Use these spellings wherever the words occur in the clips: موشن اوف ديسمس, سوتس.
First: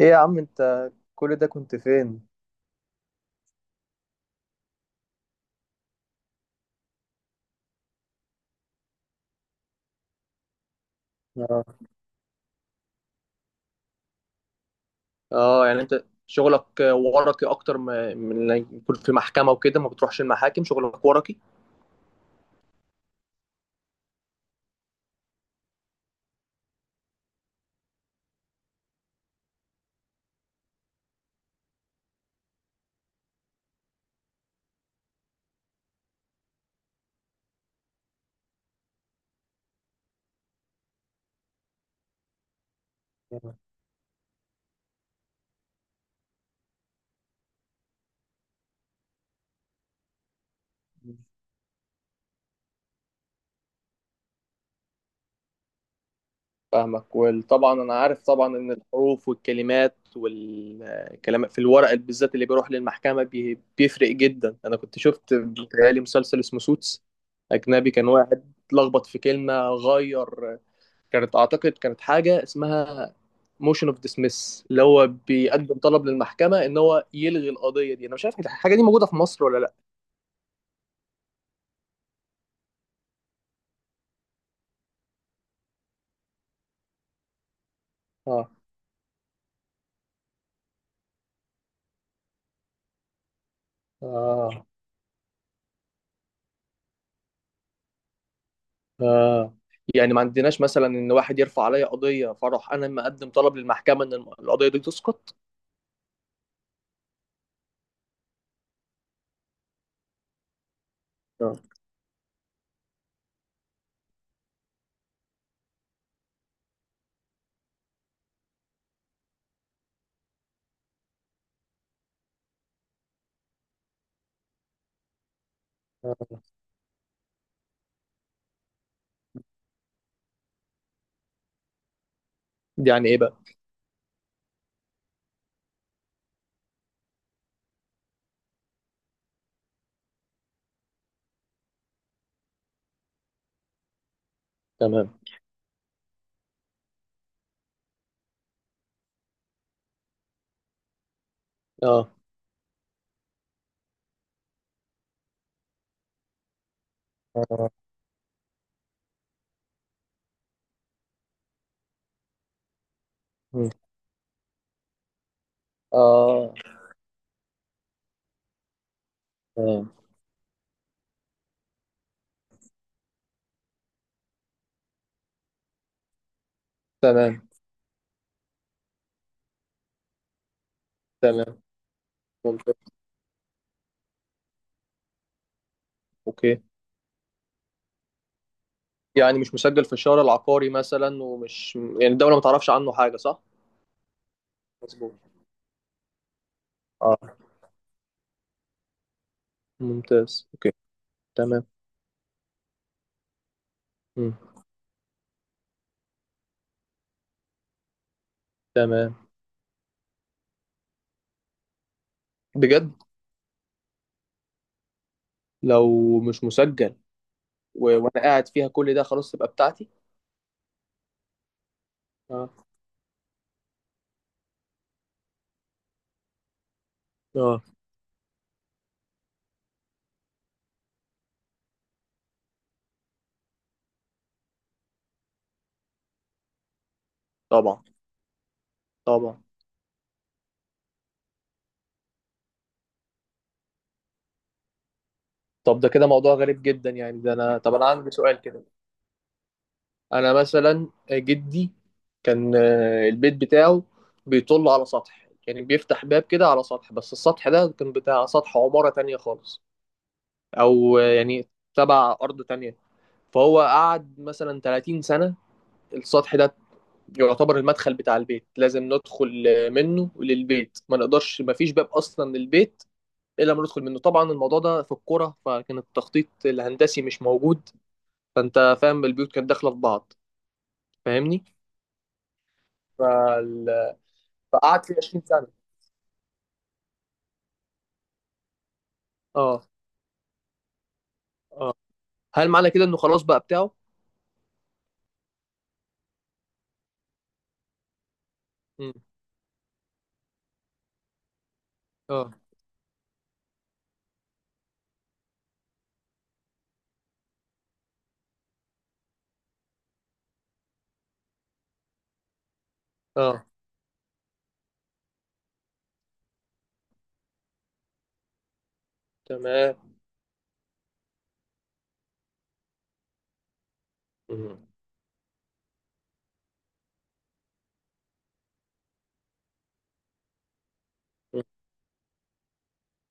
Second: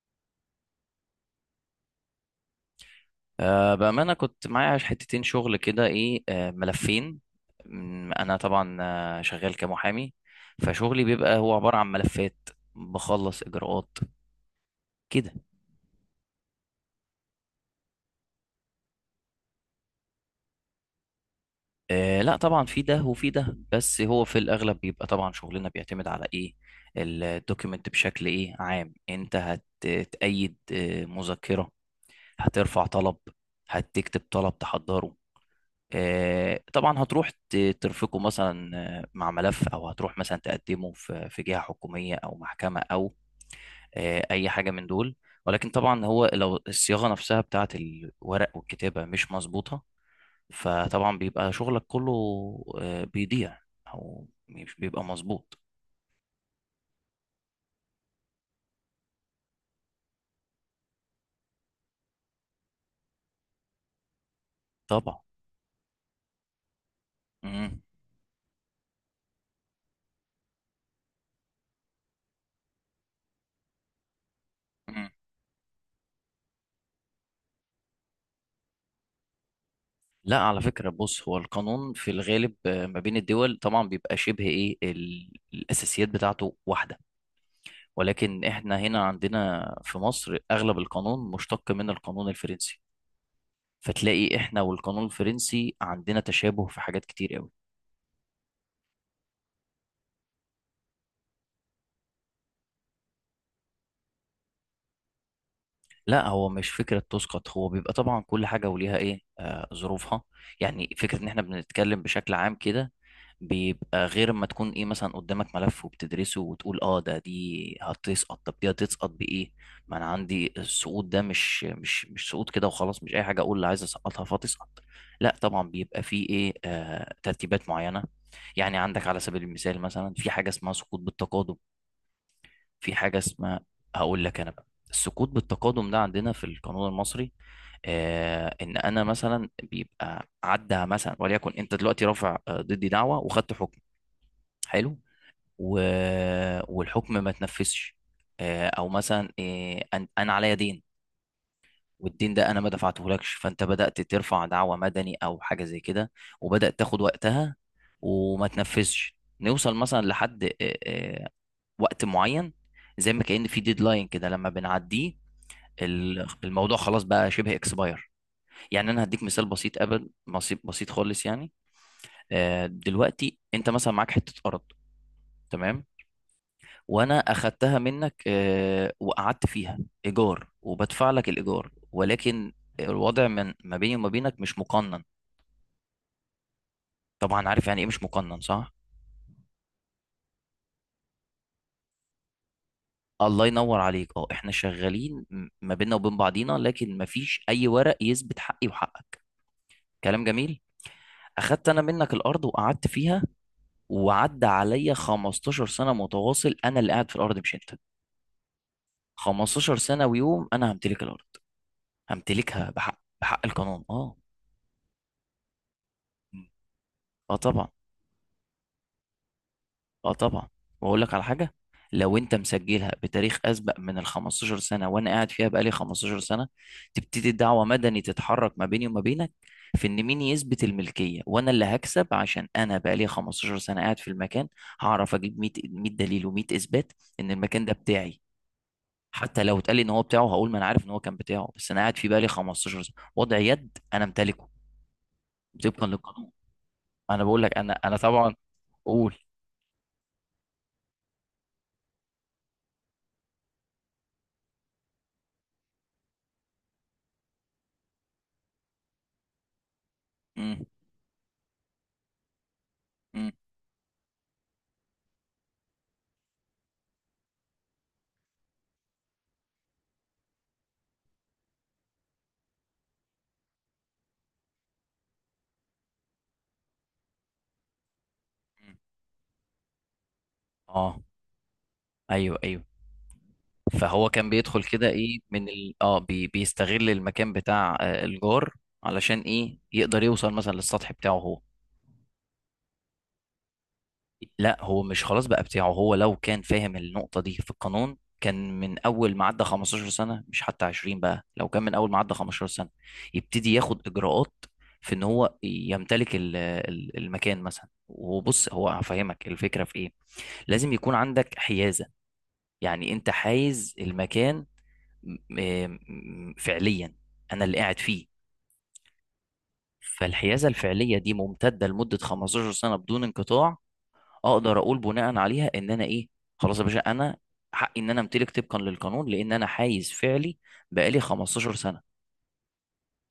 ايه يا عم انت، كل ده كنت فين؟ بأمانة كنت معايا حتتين شغل كده إيه ملفين. أنا طبعا شغال كمحامي، فشغلي بيبقى هو اه، عبارة عن ملفات، بخلص إجراءات كده. اه، يعني انت شغلك ورقي اكتر من إنك يكون في محكمه وكده، ما بتروحش المحاكم، شغلك ورقي. أه، لا طبعا في ده وفي ده، بس هو في الأغلب بيبقى طبعا شغلنا بيعتمد على إيه؟ الدوكيمنت بشكل إيه عام. أنت هتأيد مذكرة، هترفع طلب، هتكتب طلب تحضره، طبعا هتروح ترفقه مثلا مع ملف، او هتروح مثلا تقدمه في جهة حكومية او محكمة او اي حاجة من دول. ولكن طبعا هو لو الصياغة نفسها بتاعت الورق والكتابة مش مظبوطة، فطبعا بيبقى شغلك كله بيضيع او مش بيبقى مظبوط. فاهمك. وطبعا انا عارف طبعا ان الحروف والكلمات والكلام في الورق بالذات اللي بيروح للمحكمه بيفرق جدا. انا كنت طبعا. شفت، بيتهيألي مسلسل اسمه سوتس مم. اجنبي، كان واحد اتلخبط في كلمه غير، كانت اعتقد كانت حاجه اسمها موشن اوف ديسمس، اللي هو مم. بيقدم طلب للمحكمه ان هو يلغي القضيه دي. انا مش عارف الحاجه دي موجوده في مصر ولا لا. لا على فكرة، بص هو القانون في الغالب ما بين الدول طبعا بيبقى شبه ايه الأساسيات بتاعته واحدة، ولكن اه، احنا هنا عندنا في مصر اغلب القانون مشتق من القانون الفرنسي، فتلاقي اه، احنا والقانون الفرنسي عندنا تشابه في حاجات كتير قوي. اه، يعني ما عندناش مثلا ان واحد يرفع عليا قضيه فاروح انا مقدم طلب للمحكمه ان القضيه دي تسقط. لا هو مش فكرة تسقط، هو بيبقى طبعا كل حاجة وليها ايه ظروفها. يعني فكرة ان احنا اه. بنتكلم بشكل عام كده بيبقى غير ما تكون ايه مثلا قدامك ملف وبتدرسه وتقول اه ده دي هتسقط، طب دي هتسقط بايه؟ ما انا عندي السقوط ده مش سقوط كده وخلاص، مش اي حاجة اقول اللي عايز اسقطها فتسقط. لا طبعا بيبقى آه. فيه ايه ترتيبات معينة. يعني عندك على سبيل المثال مثلا في حاجة اسمها سقوط بالتقادم. دي في يعني حاجة ايه بقى؟ اسمها، هقول لك أنا بقى، السكوت بالتقادم ده عندنا في القانون المصري إن أنا مثلا بيبقى عدى مثلا، وليكن أنت دلوقتي رافع ضدي دعوة وخدت حكم. حلو. تمام. و... والحكم ما تنفذش، أو مثلا أنا عليا دين، اه. والدين ده أنا ما دفعتهولكش، فأنت بدأت ترفع دعوة مدني أو حاجة زي كده، وبدأت تاخد وقتها اه. وما تنفذش، نوصل مثلا لحد وقت معين، زي ما كأن في مم. ديدلاين كده لما بنعديه اه. الموضوع خلاص بقى شبه اكسباير. يعني انا هديك مثال بسيط، آه. قبل بسيط، بسيط خالص يعني. دلوقتي انت مثلا معاك حتة ارض. تمام. وانا تمام. اخدتها منك وقعدت فيها ايجار وبدفع لك تمام. الايجار، ولكن ممتاز. الوضع ما بيني وما بينك مش مقنن. اوكي. طبعا عارف يعني ايه مش مقنن، صح؟ يعني مش مسجل في الشارع العقاري مثلا، ومش يعني الدوله ما تعرفش عنه حاجه، صح؟ الله ينور عليك. اه احنا مظبوط. شغالين ما بيننا وبين بعضينا، لكن ما اه. فيش اي ورق يثبت حقي وحقك. كلام ممتاز. جميل. اوكي. تمام. اخدت انا منك الارض وقعدت فيها، مم. وعدى عليا 15 سنة متواصل أنا اللي قاعد في الأرض، مش أنت. تمام. 15 سنة ويوم، أنا همتلك الأرض، همتلكها بجد؟ بحق، بحق القانون. أه. لو مش مم. مسجل أه طبعا. وانا قاعد فيها كل ده، خلاص تبقى بتاعتي؟ أه طبعا، وأقول لك على حاجة. لو أنت اه. مسجلها بتاريخ أسبق من ال 15 سنة وأنا قاعد فيها بقالي 15 سنة، تبتدي اه. الدعوة مدني تتحرك ما بيني وما بينك في إن مين يثبت الملكية، وأنا اللي هكسب عشان أنا بقالي 15 سنة قاعد في المكان. هعرف أجيب 100 دليل و100 إثبات إن المكان ده طبعا. بتاعي. طبعا. حتى لو اتقال لي ان هو بتاعه، هقول ما انا عارف ان هو كان بتاعه، بس انا قاعد في بالي 15 سنه، وضع يد، انا امتلكه طب طبقا ده كده للقانون. موضوع غريب جدا، يعني انا ده بقول لك انا، انا، طب انا انا عندي طبعا سؤال كده. اقول. انا مثلا جدي كان، البيت بتاعه بيطل على سطح، يعني بيفتح باب كده على سطح، بس السطح ده كان بتاع سطح عمارة تانية خالص، مم. او يعني تبع ارض تانية، مم. فهو قعد مثلا 30 سنة. السطح ده يعتبر المدخل بتاع البيت، لازم ندخل منه للبيت، ما نقدرش، ما فيش باب اصلا للبيت الا لما ندخل منه. طبعا الموضوع ده في الكوره، فكان التخطيط الهندسي مش موجود، مم. فانت فاهم، البيوت كانت داخله في بعض. اه. فاهمني؟ ايوه ايوه. فال... فهو كان بيدخل فقعدت كده فيه ايه 20 سنه. من ال... اه بي... بيستغل المكان بتاع الجار، علشان ايه اه، يقدر يوصل مثلا للسطح بتاعه هو. هل معنى كده انه خلاص بقى بتاعه؟ لا هو مش خلاص بقى بتاعه، هو لو كان فاهم النقطة دي في القانون كان من مم. أول ما عدى 15 سنة، مش حتى 20 بقى، لو كان من أول ما عدى اه. 15 سنة يبتدي ياخد إجراءات في إن هو يمتلك المكان مثلا. وبص هو هفهمك الفكرة في إيه. لازم يكون عندك حيازة، يعني أنت اه. حايز المكان م- فعليا، أنا اللي قاعد فيه. تمام. فالحيازة الفعلية دي ممتدة لمدة 15 سنة بدون انقطاع، مم. اقدر اقول بناء عليها ان انا ايه، خلاص يا باشا، انا حقي ان انا امتلك طبقا للقانون، لان انا حايز فعلي بقالي مم. 15 سنه،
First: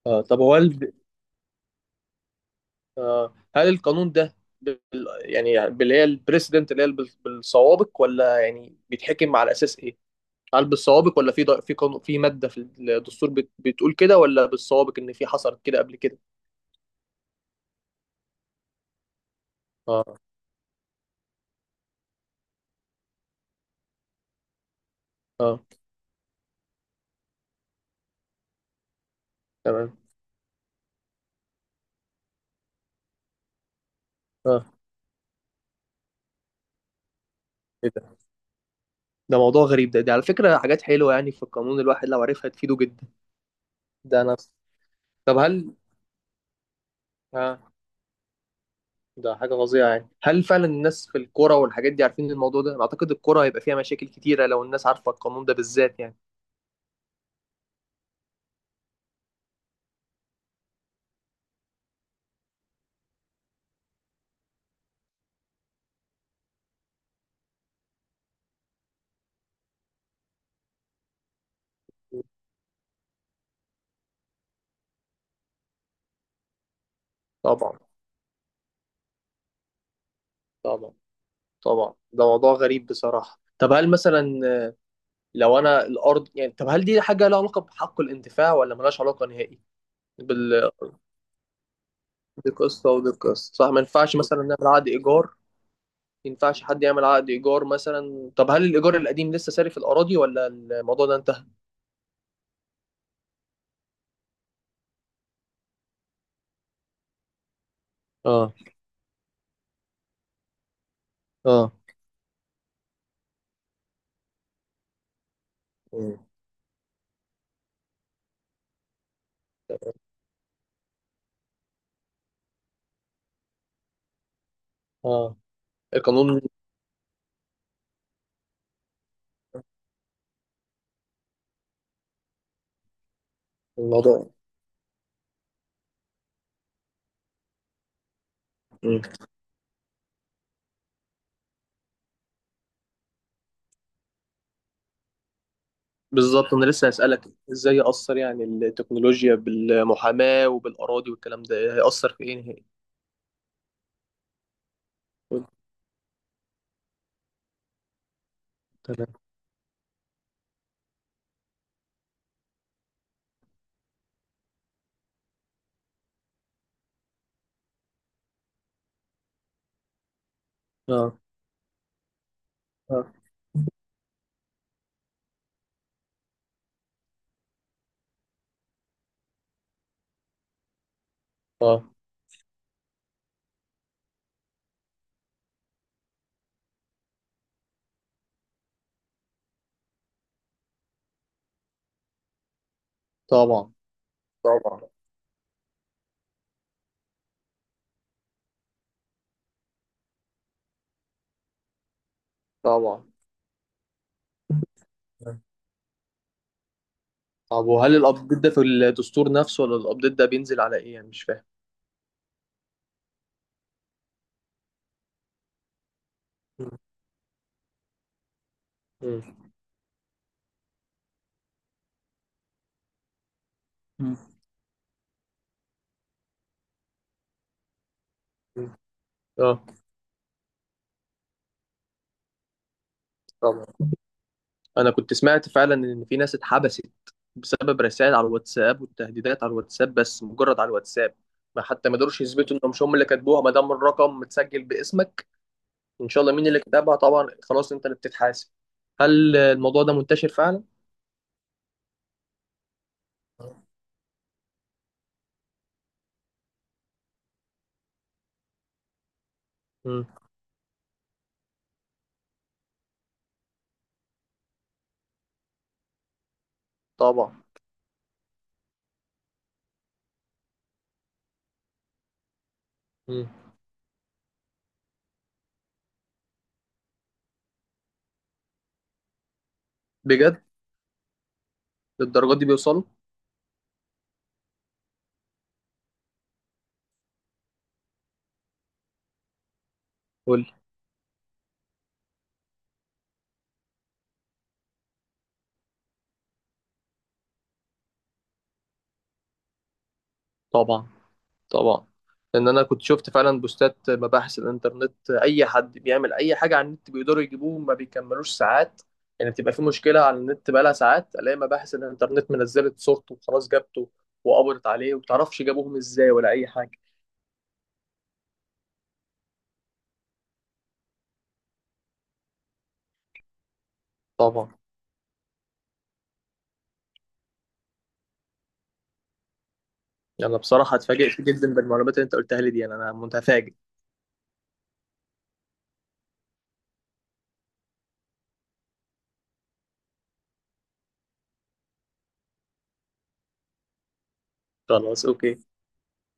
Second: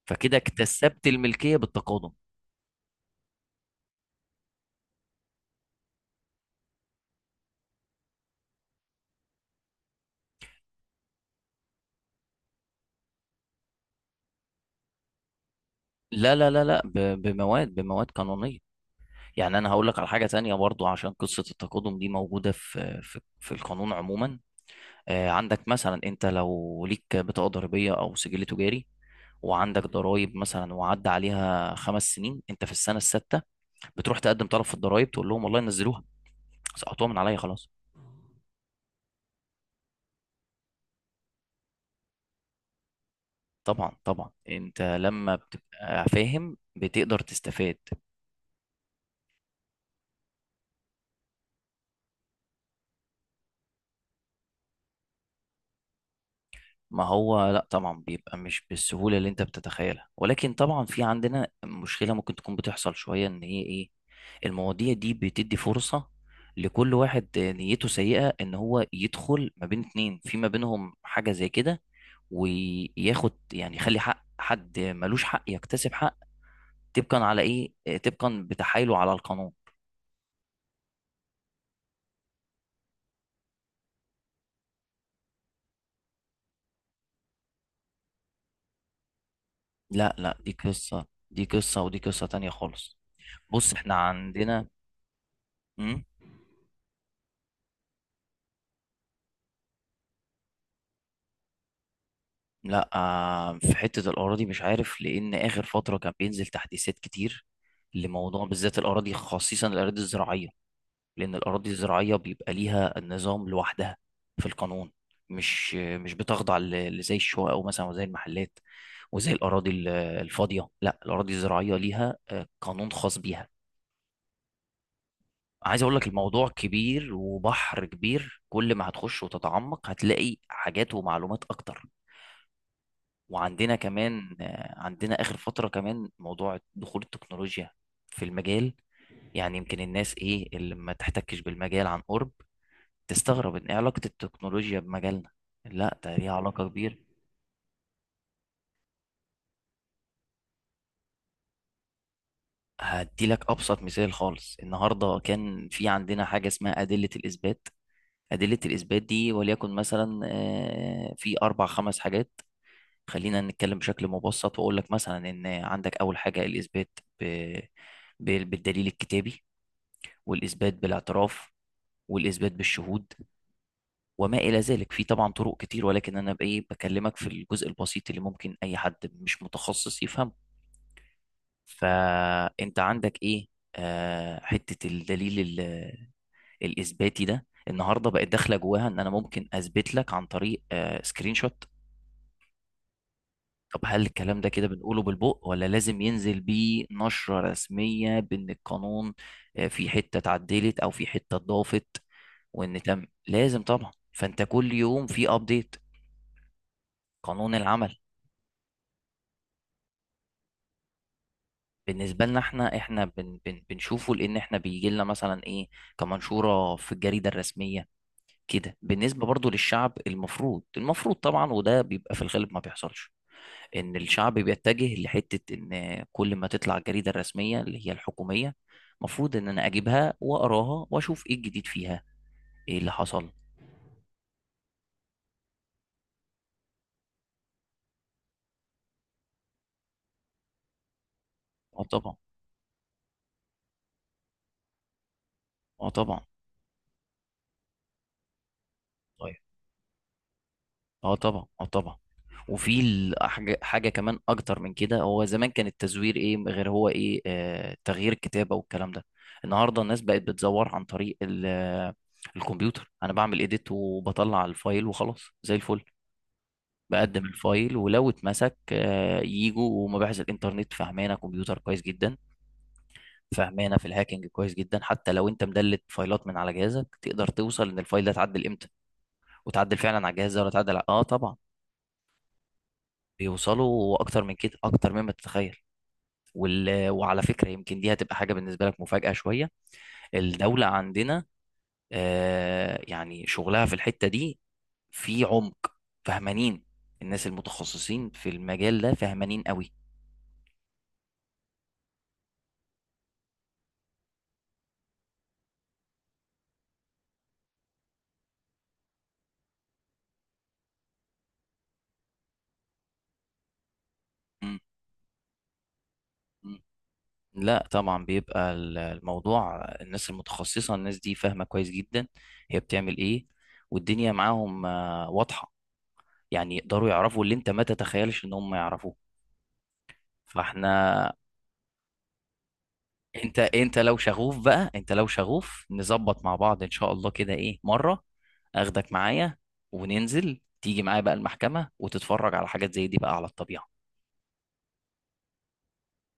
اه فكده طب هو، اكتسبت الملكيه بالتقادم. هل القانون ده بال... يعني باللي هي البريسيدنت، اللي هي بالسوابق، ولا يعني بيتحكم على اساس ايه؟ هل بالسوابق، ولا في في قانون، في ماده في الدستور بتقول كده، ولا بالسوابق ان في حصلت كده قبل كده؟ لا لا لا لا، بمواد قانونيه. يعني انا هقول لك اه. على حاجه تانية برضو عشان قصه التقادم دي موجوده في القانون عموما. اه. عندك مثلا انت لو ليك بطاقه ضريبيه او سجل تجاري، وعندك تمام. ضرائب مثلا وعدى عليها 5 سنين، انت في السنه السادسه بتروح تقدم طلب اه. في الضرائب تقول لهم والله نزلوها، سقطوها من عليا خلاص. ايه ده؟ ده موضوع غريب. ده على فكره حاجات حلوه، يعني في القانون الواحد لو عرفها تفيده جدا. طبعا ده طبعا، انا انت لما طب هل بتبقى فاهم بتقدر اه تستفاد. ده حاجه فظيعه، يعني هل فعلا الناس في الكوره والحاجات دي عارفين الموضوع ده؟ انا اعتقد الكوره هيبقى فيها مشاكل كتيره لو الناس عارفه القانون ده بالذات يعني. ما هو لا طبعا بيبقى مش بالسهولة اللي انت بتتخيلها، ولكن طبعا في عندنا مشكلة ممكن تكون بتحصل شوية ان هي ايه، المواضيع دي بتدي فرصة لكل واحد نيته سيئة ان هو يدخل ما بين اتنين في ما بينهم حاجة زي كده، وياخد، يعني يخلي حق حد ملوش حق يكتسب حق، طبقا على ايه؟ طبعا. طبقا بتحايله على القانون. طبعا. طبعا، ده موضوع غريب بصراحة. طب هل مثلا لو أنا الأرض، يعني طب هل دي حاجة لها علاقة بحق الانتفاع ولا ملهاش علاقة نهائي؟ لا لا، دي بال قصة، دي قصة، ودي قصة تانية بالقسط، خالص. أو بالقسط، صح؟ بص ما احنا ينفعش مثلا عندنا. نعمل عقد إيجار، ما مم؟ ينفعش حد يعمل عقد إيجار مثلا؟ طب هل الإيجار القديم لسه ساري في الأراضي، ولا الموضوع ده انتهى؟ لا في حتة الأراضي مش عارف، لأن آخر فترة كان بينزل تحديثات كتير لموضوع اه. بالذات الأراضي، خصيصا الأراضي الزراعية، لأن الأراضي اه. الزراعية بيبقى ليها نظام لوحدها في القانون، مش مم. بتخضع لزي الشقق أو مثلا وزي المحلات وزي الأراضي الفاضية. لا الأراضي الزراعية ليها قانون خاص بيها. اه. عايز أقول لك القانون الموضوع كبير وبحر كبير، كل ما هتخش وتتعمق هتلاقي حاجات ومعلومات أكتر. وعندنا الموضوع كمان عندنا آخر فترة كمان موضوع دخول التكنولوجيا في المجال. مم. يعني يمكن الناس إيه اللي ما تحتكش بالمجال عن قرب، تستغرب إن إيه علاقة التكنولوجيا بمجالنا. لا ده ليها بالظبط، انا علاقة لسه كبيرة. هسألك، ازاي يأثر يعني التكنولوجيا بالمحاماة وبالأراضي والكلام ده، هيأثر في ايه نهائي؟ هديلك أبسط مثال خالص، النهاردة كان في عندنا حاجة اسمها أدلة الإثبات. أدلة الإثبات تمام. دي وليكن مثلا في أربع خمس حاجات. خلينا نتكلم بشكل مبسط وأقول لك مثلا إن عندك أول حاجة الإثبات بالدليل الكتابي، والاثبات اه. بالاعتراف، والاثبات اه. بالشهود، وما الى ذلك. في طبعا طرق كتير، ولكن انا بكلمك في الجزء البسيط اللي ممكن اي حد مش متخصص يفهمه. اه. فانت عندك ايه، حته الدليل الاثباتي ده، النهارده بقت داخله جواها ان انا ممكن اثبت لك عن طريق سكرين شوت. طبعا. طب هل الكلام ده كده طبعا. بنقوله بالبق ولا لازم ينزل بيه نشرة رسمية بأن القانون في حتة اتعدلت أو في حتة اتضافت، وإن تم طبعا. لازم طبعا، فأنت كل يوم في أبديت. قانون طب وهل العمل. الابديت ده في الدستور نفسه، ولا الابديت ده بينزل على ايه؟ يعني مش فاهم. بالنسبة لنا احنا، احنا بن بن بنشوفه لأن احنا بيجي لنا مثلا إيه، كمنشورة مم. في الجريدة الرسمية. كده مم. بالنسبة برضو للشعب، المفروض طبعا، وده بيبقى في الغالب ما بيحصلش، ان مم. الشعب بيتجه لحته ان كل ما تطلع الجريده الرسميه اللي هي الحكوميه، مم. المفروض ان اه. انا اجيبها واقراها واشوف ايه الجديد فيها، ايه اللي حصل. طبعا. انا كنت سمعت فعلا ان في ناس اتحبست بسبب رسائل على الواتساب، والتهديدات على الواتساب، بس مجرد على الواتساب، ما اه حتى ما طبعا، قدروش يثبتوا انهم مش هم اللي كاتبوها، ما دام الرقم متسجل باسمك، اه ان طبعا. شاء الله مين اللي كتبها، طبعا خلاص انت اللي بتتحاسب. هل طيب. الموضوع ده منتشر فعلا؟ اه طبعا، اه طبعا. وفي ال- حاجه حاجة كمان اكتر من كده، هو زمان كان التزوير ايه غير هو ايه تغيير الكتابه والكلام ده. النهارده الناس مم. بقت بتزور عن طريق الكمبيوتر، انا بعمل ايديت وبطلع الفايل وخلاص زي الفل، بقدم طبعا. الفايل. ولو اتمسك يجوا ومباحث الانترنت فهمانه كمبيوتر كويس جدا، مم. فهمانه في الهاكينج كويس جدا. حتى لو انت مدلت فايلات من على جهازك، تقدر توصل ان الفايل ده اتعدل امتى، وتعدل فعلا على الجهاز ده بجد؟ ولا اتعدل اه طبعا. للدرجات دي بيوصلوا؟ بيوصلوا اكتر من كده، اكتر مما تتخيل. وعلى فكره يمكن دي هتبقى حاجه بالنسبه لك مفاجاه شويه. قول لي. الدوله عندنا يعني شغلها في الحته دي في عمق، فهمانين. الناس المتخصصين في المجال ده فهمانين طبعا. طبعا. لان انا كنت شفت فعلا بوستات مباحث الانترنت، اي حد بيعمل اي حاجه على النت بيقدروا يجيبوه، ما بيكملوش ساعات. يعني بتبقى في مشكله على النت بقالها ساعات، الاقي مباحث الانترنت منزلت صورته وخلاص جابته قوي. وقبضت عليه، ومتعرفش جابوهم ازاي ولا اي حاجه. لا طبعا بيبقى الموضوع، الناس المتخصصة، الناس دي فاهمة كويس جدا هي بتعمل ايه، والدنيا طبعا. معاهم واضحة. يعني يقدروا يعرفوا اللي انت ما تتخيلش ان هم يعرفوه. يعني بصراحه فاحنا، اتفاجئت جدا بالمعلومات اللي انت قلتها لي دي. أنا انت متفاجئ. انت لو شغوف بقى، انت لو شغوف نظبط مع بعض ان شاء الله كده ايه مرة، اخدك معايا وننزل، تيجي معايا بقى المحكمة وتتفرج على حاجات زي دي بقى على الطبيعة. خلاص اوكي.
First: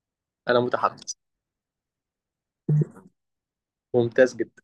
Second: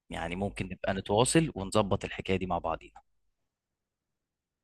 يعني انا ممكن نبقى متحمس. نتواصل ونظبط الحكاية دي مع بعض. ممتاز جدا.